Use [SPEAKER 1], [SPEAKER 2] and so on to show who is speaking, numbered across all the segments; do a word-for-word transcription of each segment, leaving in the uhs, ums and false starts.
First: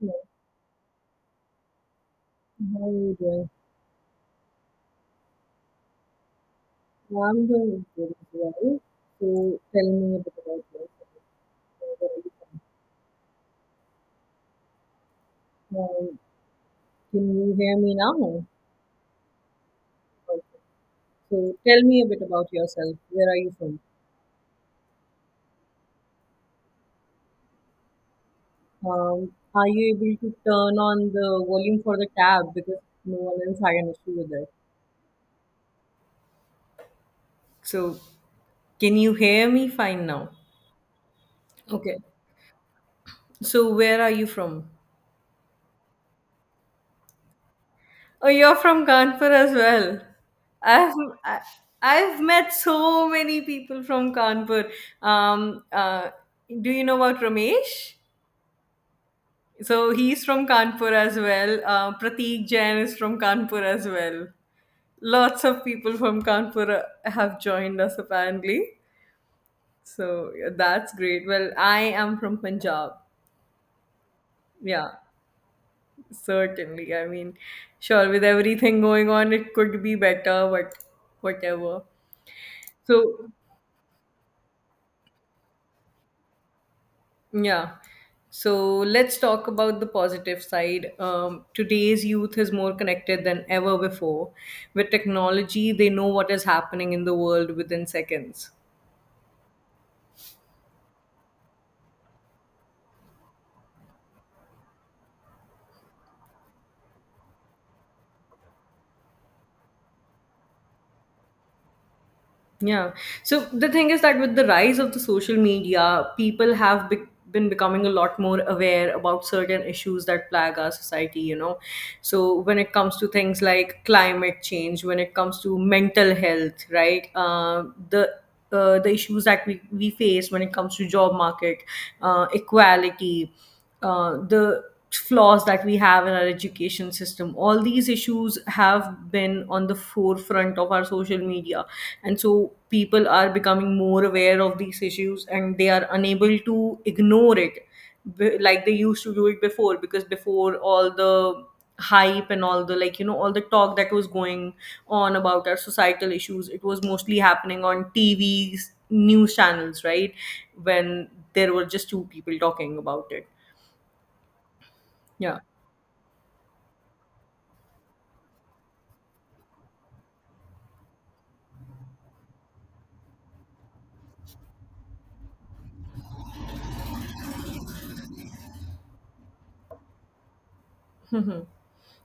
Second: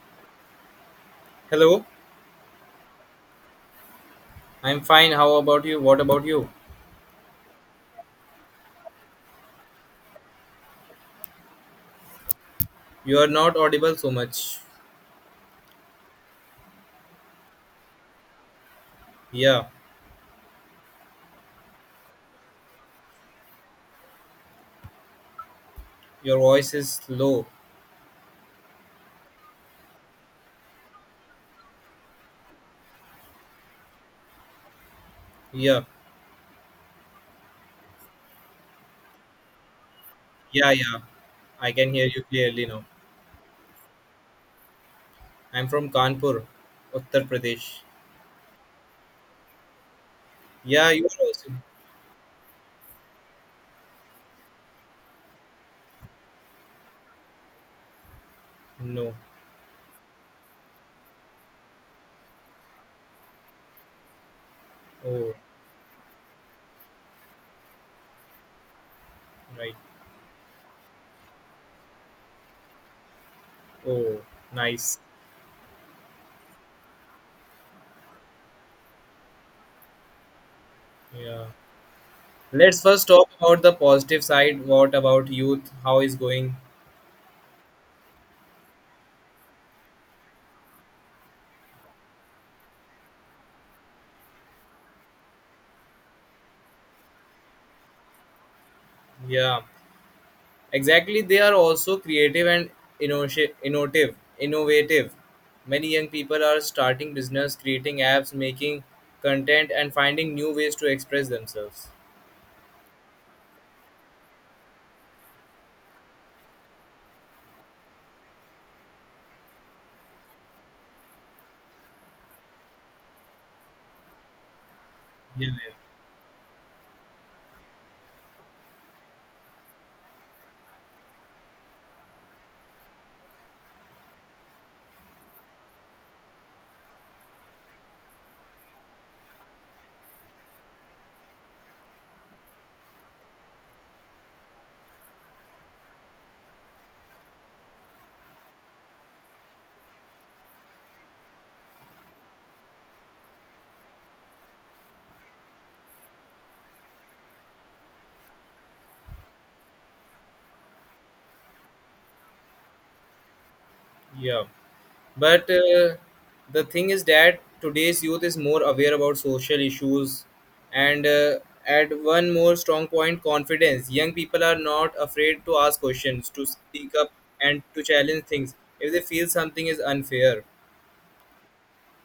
[SPEAKER 1] Hello,
[SPEAKER 2] Hello,
[SPEAKER 1] how are you doing?
[SPEAKER 2] I'm fine. How about you? What about you?
[SPEAKER 1] Well, I'm doing good as well. So tell me a bit about yourself. Where are you
[SPEAKER 2] You are not audible so much.
[SPEAKER 1] from? Um, Can you hear me now?
[SPEAKER 2] Yeah,
[SPEAKER 1] Okay. So tell me a bit about yourself. Where are you from?
[SPEAKER 2] your voice is low.
[SPEAKER 1] Um, are you able to turn on the volume for the tab because no one else had an issue with it?
[SPEAKER 2] Yeah,
[SPEAKER 1] So can you hear me fine now?
[SPEAKER 2] yeah, yeah. I can
[SPEAKER 1] Okay.
[SPEAKER 2] hear you clearly now.
[SPEAKER 1] So where are you from?
[SPEAKER 2] I'm from Kanpur, Uttar Pradesh.
[SPEAKER 1] Oh, you're from Kanpur as well.
[SPEAKER 2] Yeah,
[SPEAKER 1] I've
[SPEAKER 2] you are
[SPEAKER 1] I,
[SPEAKER 2] also.
[SPEAKER 1] I've met so many people from Kanpur. Um, uh, do you know about Ramesh?
[SPEAKER 2] No.
[SPEAKER 1] So he's from Kanpur as well. Uh, Prateek Jain is from Kanpur as well.
[SPEAKER 2] Oh,
[SPEAKER 1] Lots of people from Kanpur uh, have joined us apparently.
[SPEAKER 2] right.
[SPEAKER 1] So yeah, that's great. Well, I am from Punjab.
[SPEAKER 2] Oh,
[SPEAKER 1] Yeah,
[SPEAKER 2] nice.
[SPEAKER 1] certainly. I mean, sure, with everything going on, it could be better, but
[SPEAKER 2] Yeah.
[SPEAKER 1] whatever.
[SPEAKER 2] Let's first talk
[SPEAKER 1] So,
[SPEAKER 2] about the positive side. What about youth? How is going?
[SPEAKER 1] yeah. So let's talk about the positive side. Um, today's youth is more connected than ever before. With technology, they know what is happening in the world within seconds.
[SPEAKER 2] Yeah. Exactly, they are also creative and innoti- innovative. Innovative. Many young people are starting business, creating apps, making content, and finding new ways to express themselves.
[SPEAKER 1] Yeah. So the thing is that with the rise of the social media, people have be- been becoming a lot more aware about certain issues that plague our society, you know. So when it comes to things like climate change, when it comes
[SPEAKER 2] Yeah,
[SPEAKER 1] to mental health, right? Uh, the uh, the issues that we, we face when it comes to job market, uh, equality, uh, the flaws that we have in our education system, all these issues have been on the forefront of our social media, and so people are becoming more aware of these issues, and they are unable to ignore it b- like they used to do it before, because before all the hype and all the like you know all the talk that was going on about our societal issues, it was mostly happening on tvs, news channels, right, when there were just two people talking about it.
[SPEAKER 2] yeah.
[SPEAKER 1] yeah
[SPEAKER 2] But uh, the thing is that today's youth is more aware about social issues, and uh, at one more strong point, confidence. Young people are not afraid to ask questions, to speak up, and to challenge things if they feel something is unfair.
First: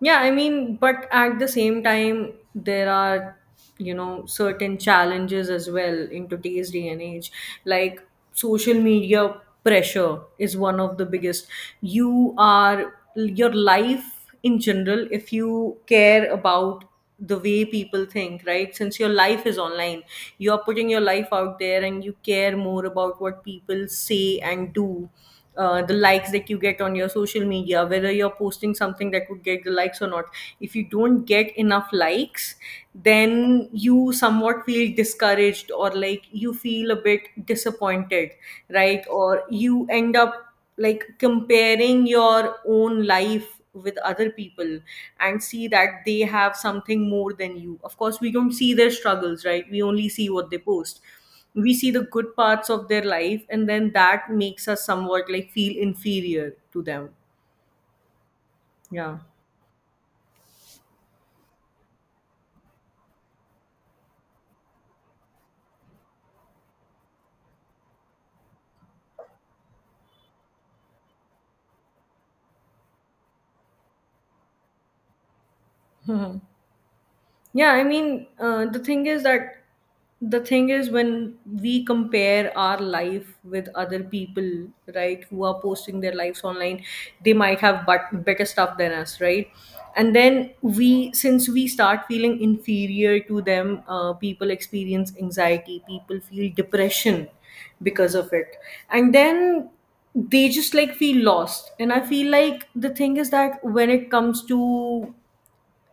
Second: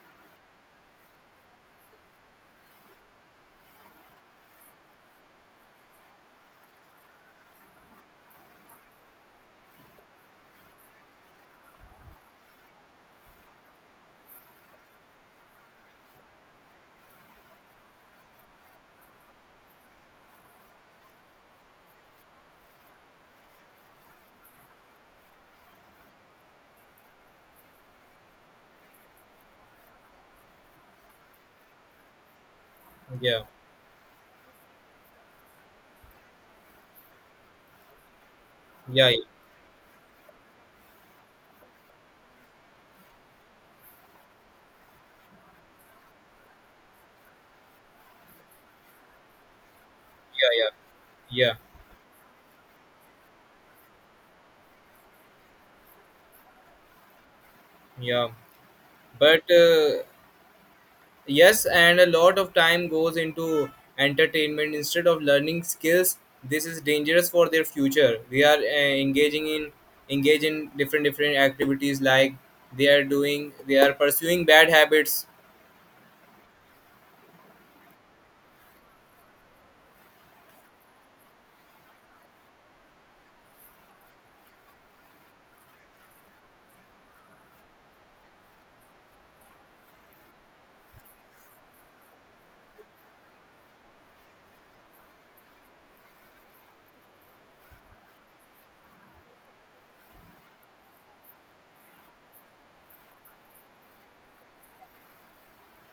[SPEAKER 1] yeah, I mean, but at the same time, there are, you know, certain challenges as well in today's day and age. Like, social media pressure is one of the biggest. You are your life, in general, if you care about the way people think, right? Since your life is online, you are putting your life out there and you care more about what people say and do. Uh, the likes that you get on your social media, whether you're posting something that would get the likes or not. If you don't get enough likes,
[SPEAKER 2] Yeah,
[SPEAKER 1] then you somewhat feel discouraged, or like, you feel a bit disappointed, right?
[SPEAKER 2] yeah, yeah.
[SPEAKER 1] Or you end up like comparing your own life with other people and see that they have something more than you. Of course, we don't see their struggles, right? We only see what
[SPEAKER 2] Yeah,
[SPEAKER 1] they
[SPEAKER 2] yeah,
[SPEAKER 1] post.
[SPEAKER 2] yeah,
[SPEAKER 1] We see the good parts of their life, and then that makes us somewhat like feel inferior to them.
[SPEAKER 2] yeah,
[SPEAKER 1] Yeah.
[SPEAKER 2] but uh, yes, and a lot of time goes into entertainment instead of learning skills. This is dangerous for their future. They are uh, engaging in engage in different different activities, like they are doing, they are pursuing bad habits.
[SPEAKER 1] Yeah, I mean, uh, the thing is that the thing is, when we compare our life with other people, right, who are posting their lives online, they might have but better stuff than us, right? And then we, since we start feeling inferior to them, uh, people experience anxiety, people feel depression because of it, and then they just like feel lost. And I feel like the thing is that when it comes to,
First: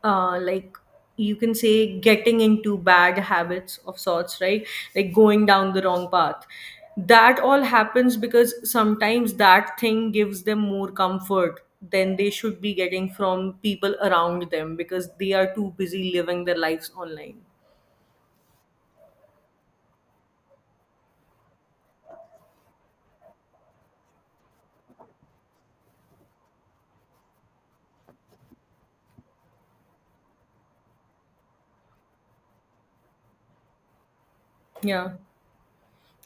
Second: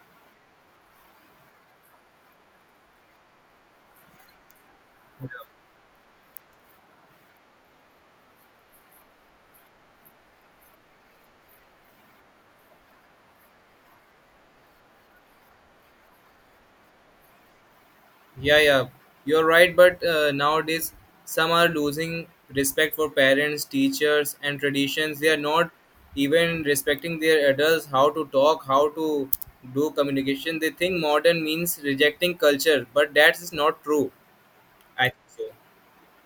[SPEAKER 1] uh, like, you can say getting into bad habits of sorts, right, like going down the wrong path, that all happens because sometimes that thing gives them more comfort than they should be getting from people around them, because they are too busy living their lives online.
[SPEAKER 2] Yeah, yeah, you're right. But uh, nowadays, some are losing respect for parents, teachers, and traditions. They are not even respecting their adults, how to talk, how to do communication. They think modern means rejecting culture, but that is not true. I
[SPEAKER 1] Yeah
[SPEAKER 2] think so.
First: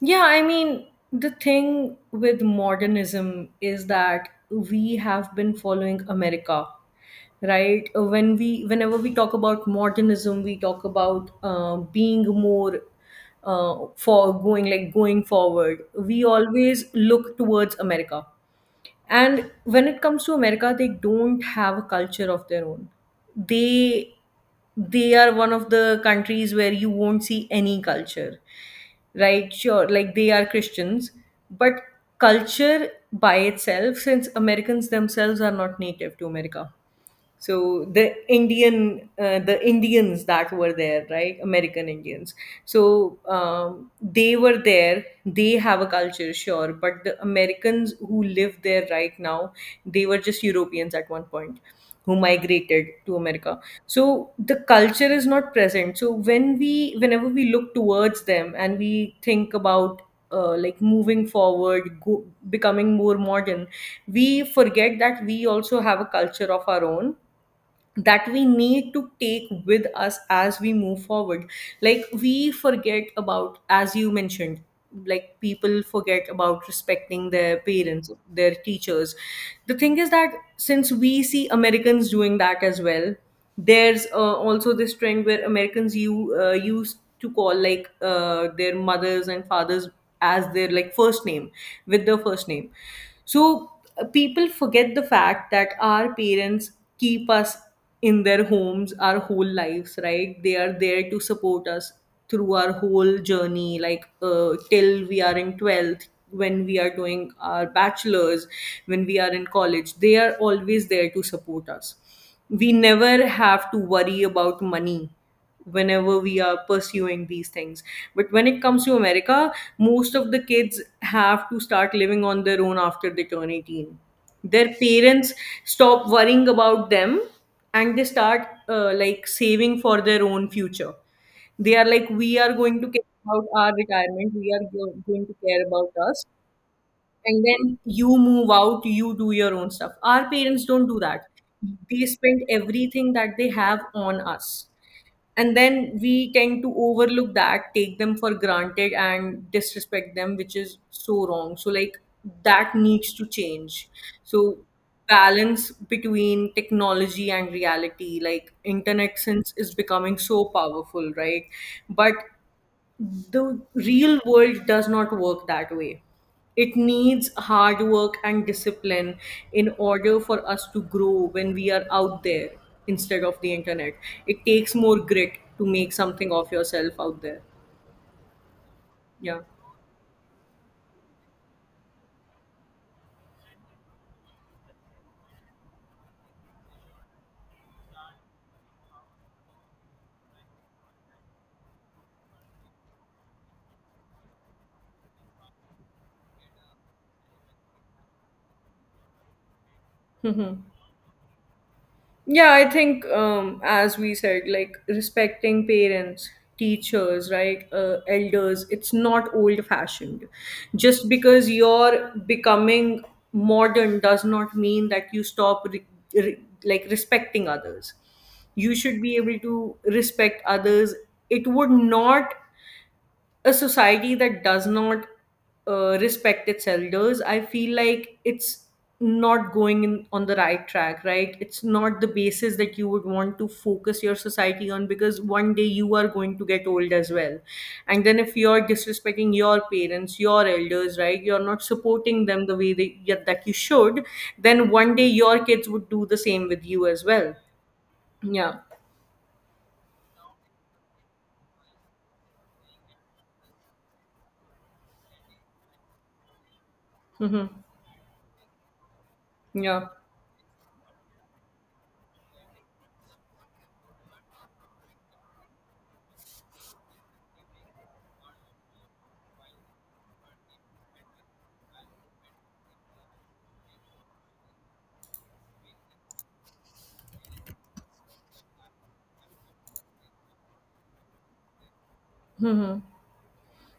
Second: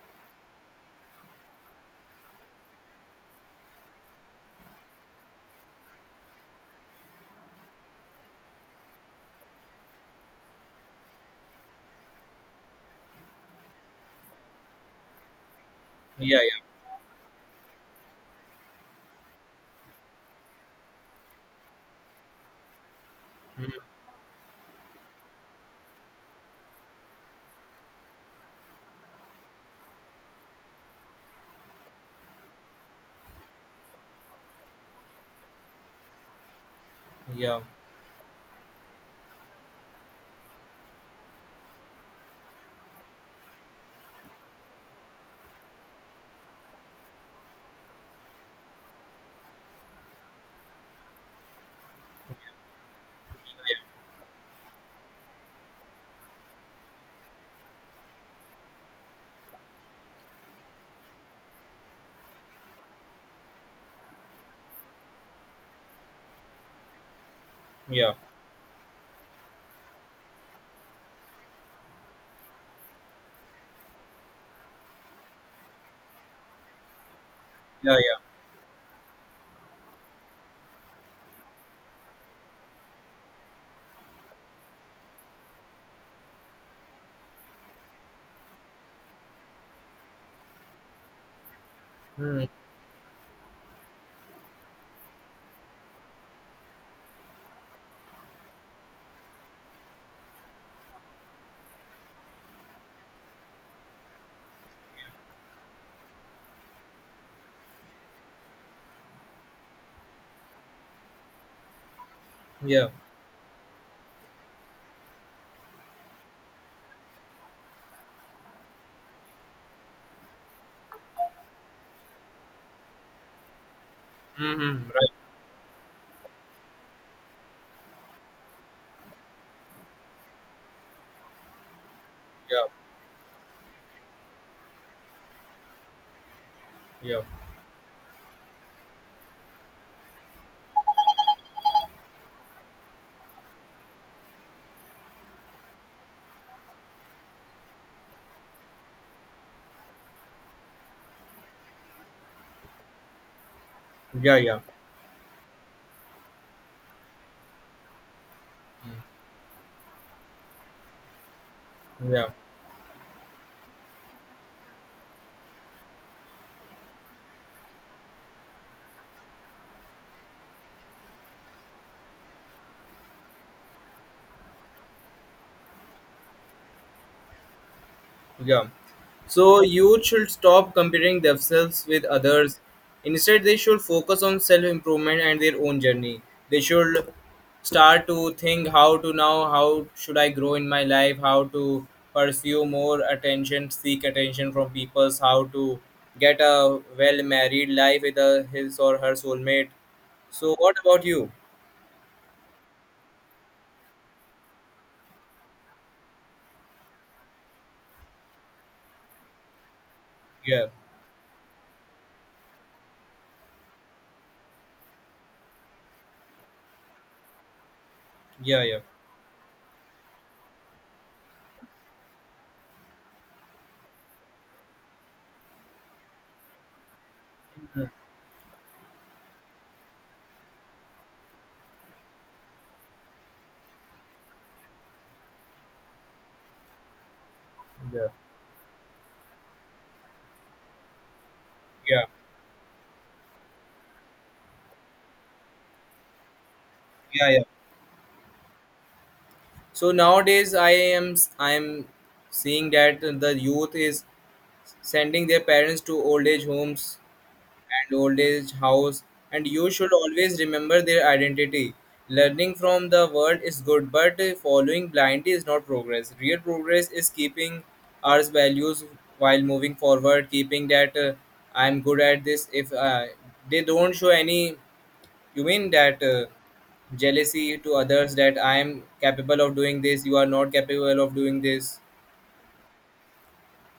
[SPEAKER 1] Yeah, I mean, the thing with modernism is that we have been following America, right? Uh, When we, whenever we talk about modernism, we talk about uh, being more, uh, for going like going forward. We
[SPEAKER 2] Yeah,
[SPEAKER 1] always
[SPEAKER 2] yeah.
[SPEAKER 1] look towards America. And when it comes to America, they don't have a culture of their own.
[SPEAKER 2] Mm,
[SPEAKER 1] They they are one of the countries where you won't see any culture. Right? Sure, like, they are Christians, but culture by itself, since Americans themselves are not native to America, so
[SPEAKER 2] yeah,
[SPEAKER 1] the indian uh, the indians that were there, right, american indians. So um, they were there, they have a culture, sure, but the americans who live there right now, they were just europeans at one point who migrated to america. So the culture is not present. So when we, whenever we look towards them and we think about, uh, like moving forward, go, becoming more modern, we forget that we also have a culture of our own
[SPEAKER 2] yeah,
[SPEAKER 1] that we need to take with us as we move forward. Like, we forget about, as you mentioned, like, people forget about respecting their
[SPEAKER 2] yeah,
[SPEAKER 1] parents,
[SPEAKER 2] yeah.
[SPEAKER 1] their teachers. The thing is that since we see americans doing that as well, there's uh, also this trend where americans you uh, used to call like uh, their mothers and fathers as their like first name, with their first
[SPEAKER 2] Mm,
[SPEAKER 1] name. So uh, people forget the fact that our parents keep us in their homes our whole lives, right? They are there to support us through our whole journey, like uh, till we are in twelfth, when we are doing our bachelors, when we are in college, they are always there to support us. We
[SPEAKER 2] yeah,
[SPEAKER 1] never have to worry about money whenever we are pursuing these things. But when it comes to America, most of the kids have to start living on their own after they turn eighteen. Their
[SPEAKER 2] mm-hmm. Right,
[SPEAKER 1] parents stop worrying about them, and they start uh, like saving for their own future. They are like, we are
[SPEAKER 2] yeah,
[SPEAKER 1] going to care about our retirement, we are go- going to care about us.
[SPEAKER 2] yeah,
[SPEAKER 1] And then you move out, you do your own stuff. Our parents don't do that. They spend everything that they have on us, and then we tend to overlook that, take them for granted, and disrespect them, which is so wrong. So, like, that needs to change.
[SPEAKER 2] yeah,
[SPEAKER 1] So,
[SPEAKER 2] yeah.
[SPEAKER 1] balance between technology and reality, like
[SPEAKER 2] Mm,
[SPEAKER 1] internet, since is becoming so powerful, right, but
[SPEAKER 2] yeah.
[SPEAKER 1] the real world does not work that way. It needs hard work and discipline in order for us to grow when we are out there instead of the internet. It takes more grit to make something of yourself out there.
[SPEAKER 2] Yeah.
[SPEAKER 1] Yeah.
[SPEAKER 2] So youth should stop comparing themselves with others. Instead, they should focus on self improvement and their own journey. They should start to think how to now, how should I grow in my life, how to pursue more attention, seek attention from people, how to get a well married life with a, his or her soulmate. So, what about you?
[SPEAKER 1] Yeah, I think, um, as we said, like respecting parents, teachers, right, uh, elders, it's not old-fashioned.
[SPEAKER 2] Yeah,
[SPEAKER 1] Just because you're becoming modern does not mean that you stop re- re- like respecting others.
[SPEAKER 2] yeah,
[SPEAKER 1] You
[SPEAKER 2] yeah.
[SPEAKER 1] should be able to respect others. It would not, a society that does not uh, respect its elders, I feel
[SPEAKER 2] Mm.
[SPEAKER 1] like it's not going in on the right track, right? It's not the basis that you would want to focus your society on, because one day you are going to get old as well. And
[SPEAKER 2] Yeah,
[SPEAKER 1] then if you're disrespecting your parents, your elders, right, you're not
[SPEAKER 2] yeah,
[SPEAKER 1] supporting them the way they, yeah, that you should, then one day your kids would do the same with you as
[SPEAKER 2] yeah,
[SPEAKER 1] well.
[SPEAKER 2] yeah.
[SPEAKER 1] Yeah.
[SPEAKER 2] So nowadays i am i am seeing that the youth is sending their parents to old age homes
[SPEAKER 1] Mm-hmm.
[SPEAKER 2] and old age house, and you
[SPEAKER 1] Yeah.
[SPEAKER 2] should always remember their identity. Learning from the world is good, but following blindly is not progress. Real progress is keeping our values while moving forward, keeping that uh, I'm good at this. If uh, They don't show any, you mean that uh, jealousy to others, that I am capable of doing this, you are not capable of doing this.
[SPEAKER 1] Mm-hmm.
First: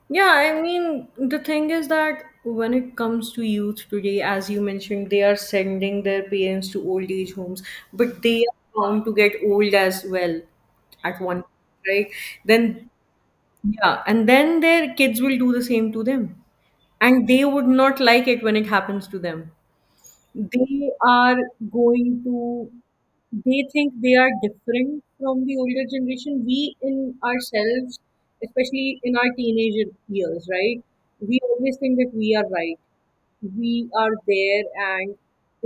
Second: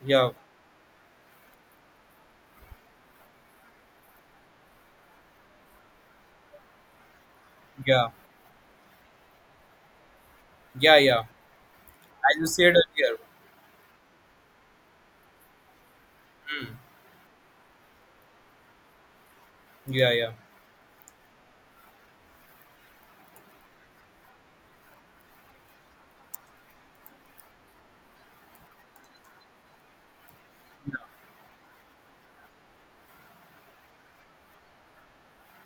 [SPEAKER 2] Yeah,
[SPEAKER 1] Yeah, I mean, the thing is that when it comes to youth today, as you mentioned, they are sending their parents to old age homes,
[SPEAKER 2] yeah,
[SPEAKER 1] but they are bound to get old as well
[SPEAKER 2] yeah, yeah.
[SPEAKER 1] at one point, right?
[SPEAKER 2] As you said
[SPEAKER 1] Then,
[SPEAKER 2] earlier.
[SPEAKER 1] yeah, and then their kids will do the same to them.
[SPEAKER 2] Hmm.
[SPEAKER 1] And they would not like it when it happens to them.
[SPEAKER 2] Yeah, yeah,
[SPEAKER 1] They are going to, they think they are different from the older generation. We in ourselves, especially in our teenage years, right, we always think that we are right, we are there, and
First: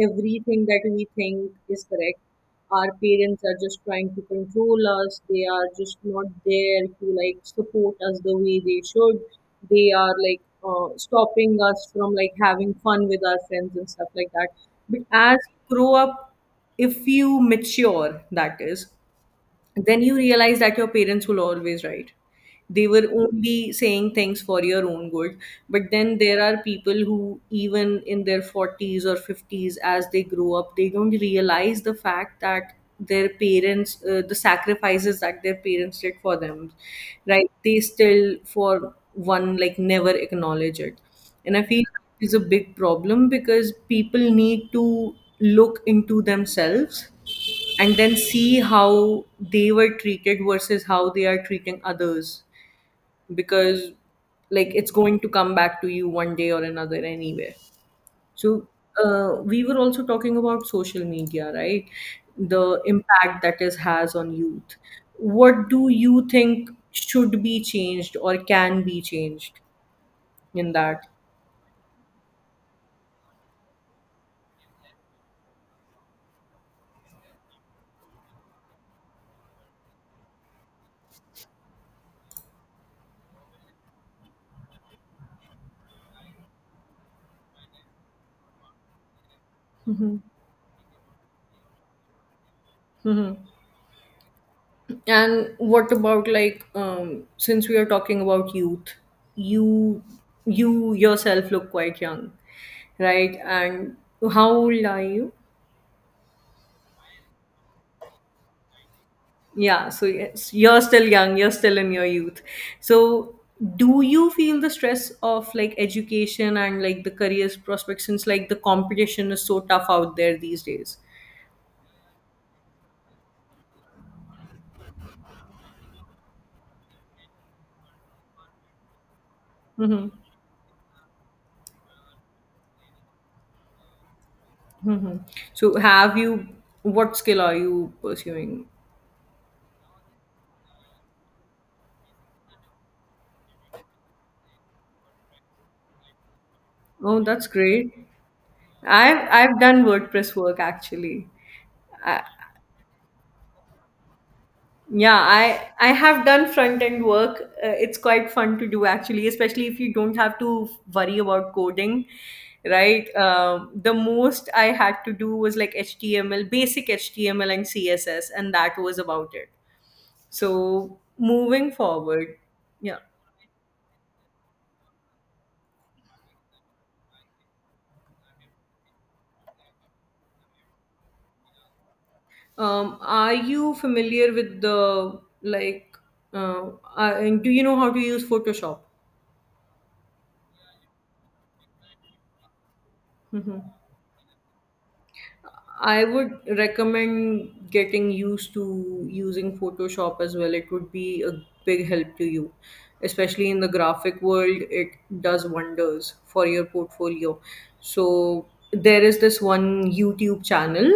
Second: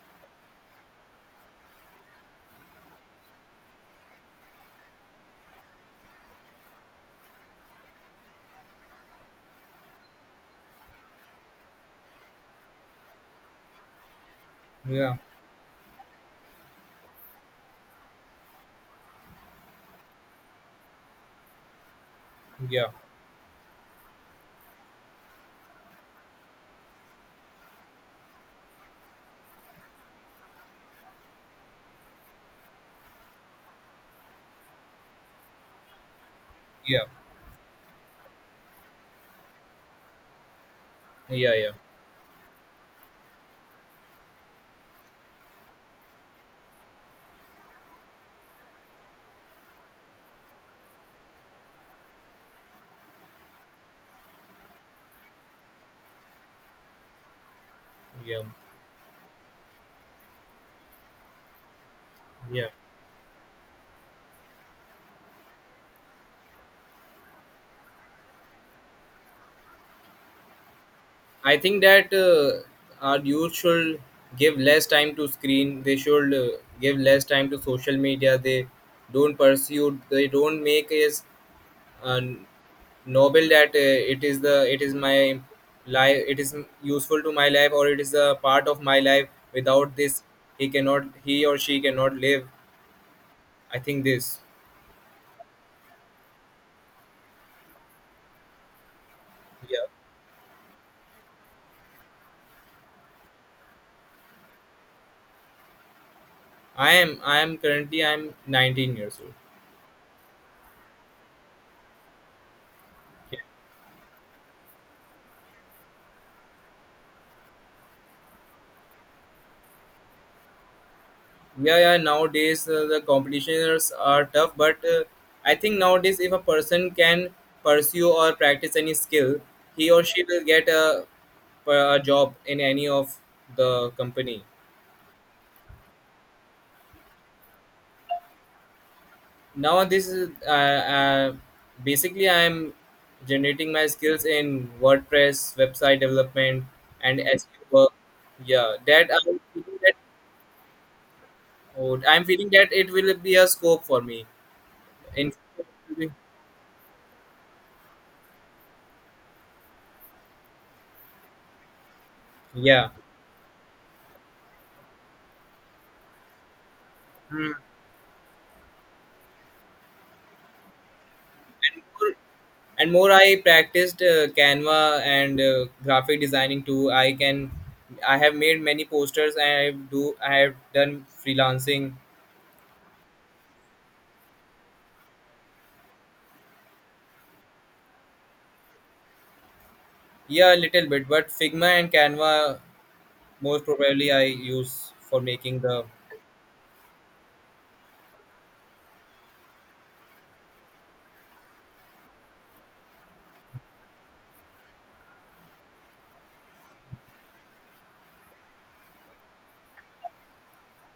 [SPEAKER 1] everything that we think is correct. Our parents are just trying to control us, they are just not there to like support us the way they should. They are like uh, stopping us from like having fun with our friends and stuff like that. But
[SPEAKER 2] yeah,
[SPEAKER 1] as you grow up, if you mature, that is, then you realize that your parents will always right.
[SPEAKER 2] yeah,
[SPEAKER 1] They were only saying things for your own good. But then there are people who even in their forties or fifties, as they grow up, they don't realize the fact that their parents, uh, the sacrifices that their parents did for them,
[SPEAKER 2] yeah,
[SPEAKER 1] right, they still for one like never acknowledge it.
[SPEAKER 2] yeah,
[SPEAKER 1] And I
[SPEAKER 2] yeah,
[SPEAKER 1] feel it's a big problem because people need to look into themselves, and then see how they were treated versus how they are treating others, because like it's going to come back to you one day or another anyway.
[SPEAKER 2] yeah,
[SPEAKER 1] So uh, we were also talking about social media, right,
[SPEAKER 2] yeah.
[SPEAKER 1] the impact that is has on youth. What do you think should be changed or can be changed in that?
[SPEAKER 2] I think that uh, our youth should give less time to screen. They should uh, give less time to social media. They don't pursue. They don't make is uh, noble that uh, it is the it is my life. It is useful to my life, or it is a part of my life. Without
[SPEAKER 1] Hmm.
[SPEAKER 2] this he cannot, he or she cannot live.
[SPEAKER 1] Hmm.
[SPEAKER 2] I think this.
[SPEAKER 1] And what about like, um, since we are talking about youth,
[SPEAKER 2] Yeah,
[SPEAKER 1] you you yourself look quite young, right? And how old are you?
[SPEAKER 2] i am i am currently, I'm nineteen years old.
[SPEAKER 1] Yeah, so yes, you're still young, you're still in your youth. So
[SPEAKER 2] Yeah.
[SPEAKER 1] do you feel the stress of like education and like the careers prospects since like the competition is so tough out there these days?
[SPEAKER 2] Yeah, yeah, nowadays uh, the competitions are tough, but uh, I think nowadays if a person can pursue or practice any skill, he or
[SPEAKER 1] Mm-hmm.
[SPEAKER 2] she will get a, a job in any of the company.
[SPEAKER 1] Mm-hmm. So have you what skill are you pursuing?
[SPEAKER 2] Nowadays uh, uh, basically I'm generating my skills in WordPress website development and
[SPEAKER 1] Oh, that's
[SPEAKER 2] S E O work.
[SPEAKER 1] great.
[SPEAKER 2] Yeah, that
[SPEAKER 1] I've
[SPEAKER 2] I'm
[SPEAKER 1] I've
[SPEAKER 2] feeling
[SPEAKER 1] done
[SPEAKER 2] that.
[SPEAKER 1] WordPress work actually.
[SPEAKER 2] Oh, I'm feeling that it will be a scope for me
[SPEAKER 1] Yeah,
[SPEAKER 2] in.
[SPEAKER 1] I I have done front end work. Uh, it's quite fun to do actually, especially if you don't have to worry about coding,
[SPEAKER 2] Yeah.
[SPEAKER 1] right? Um, the most I had to do was like H T M L, basic H T M L
[SPEAKER 2] Mm.
[SPEAKER 1] and C S S, and that was about it. So moving forward,
[SPEAKER 2] And
[SPEAKER 1] yeah.
[SPEAKER 2] more I practiced uh, Canva and uh, graphic designing too, I can. I have made many posters, and i do I have done freelancing.
[SPEAKER 1] Um, are you familiar with the like? Uh, uh, do you know how to use Photoshop?
[SPEAKER 2] Yeah, a little bit, but Figma and Canva
[SPEAKER 1] Hmm.
[SPEAKER 2] most probably I use for making the.
[SPEAKER 1] I would recommend getting used to using Photoshop as well. It would be a big help to you, especially in the graphic world. It does wonders for your portfolio. So there is this one YouTube channel.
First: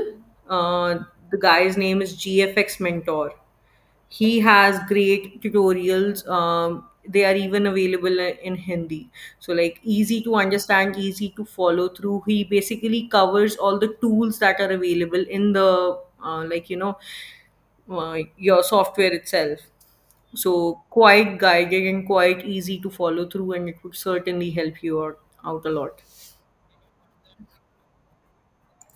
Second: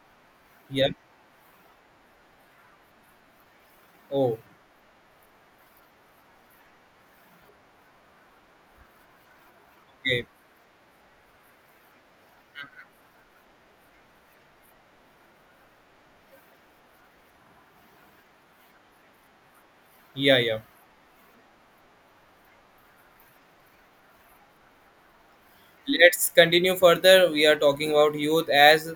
[SPEAKER 2] Yeah.
[SPEAKER 1] Uh, the guy's name is G F X Mentor.
[SPEAKER 2] Oh,
[SPEAKER 1] He has great tutorials. Um, they are even available in hindi, so like easy
[SPEAKER 2] okay.
[SPEAKER 1] to understand, easy to follow through. He basically covers all the tools that are available in the, uh, like you know uh, your software itself.
[SPEAKER 2] Yeah, yeah.
[SPEAKER 1] So quite guided and quite easy to follow through, and it would certainly help you out, out a lot.
[SPEAKER 2] Let's continue further. We are talking about youth as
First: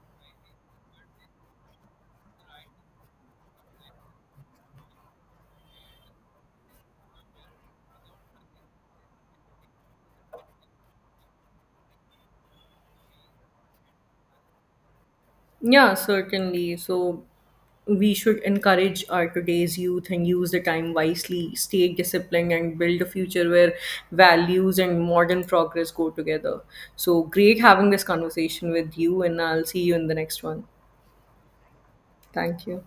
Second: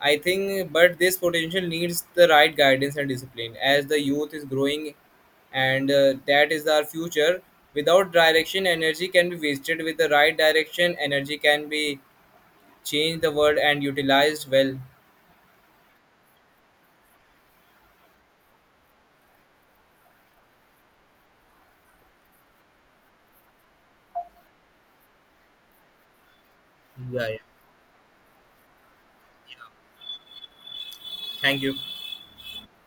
[SPEAKER 2] I think, but this potential needs the right guidance and discipline. As the youth is growing, and uh, that is our future. Without direction, energy can be wasted. With the right direction, energy can be changed the world and utilized well.
[SPEAKER 1] Yeah, certainly. So we should encourage our today's youth and use the time wisely, stay disciplined, and build a future where values and modern progress go together. So
[SPEAKER 2] Yeah, yeah.
[SPEAKER 1] great having this conversation with you, and I'll see you in the next one.
[SPEAKER 2] Thank you.
[SPEAKER 1] Thank you.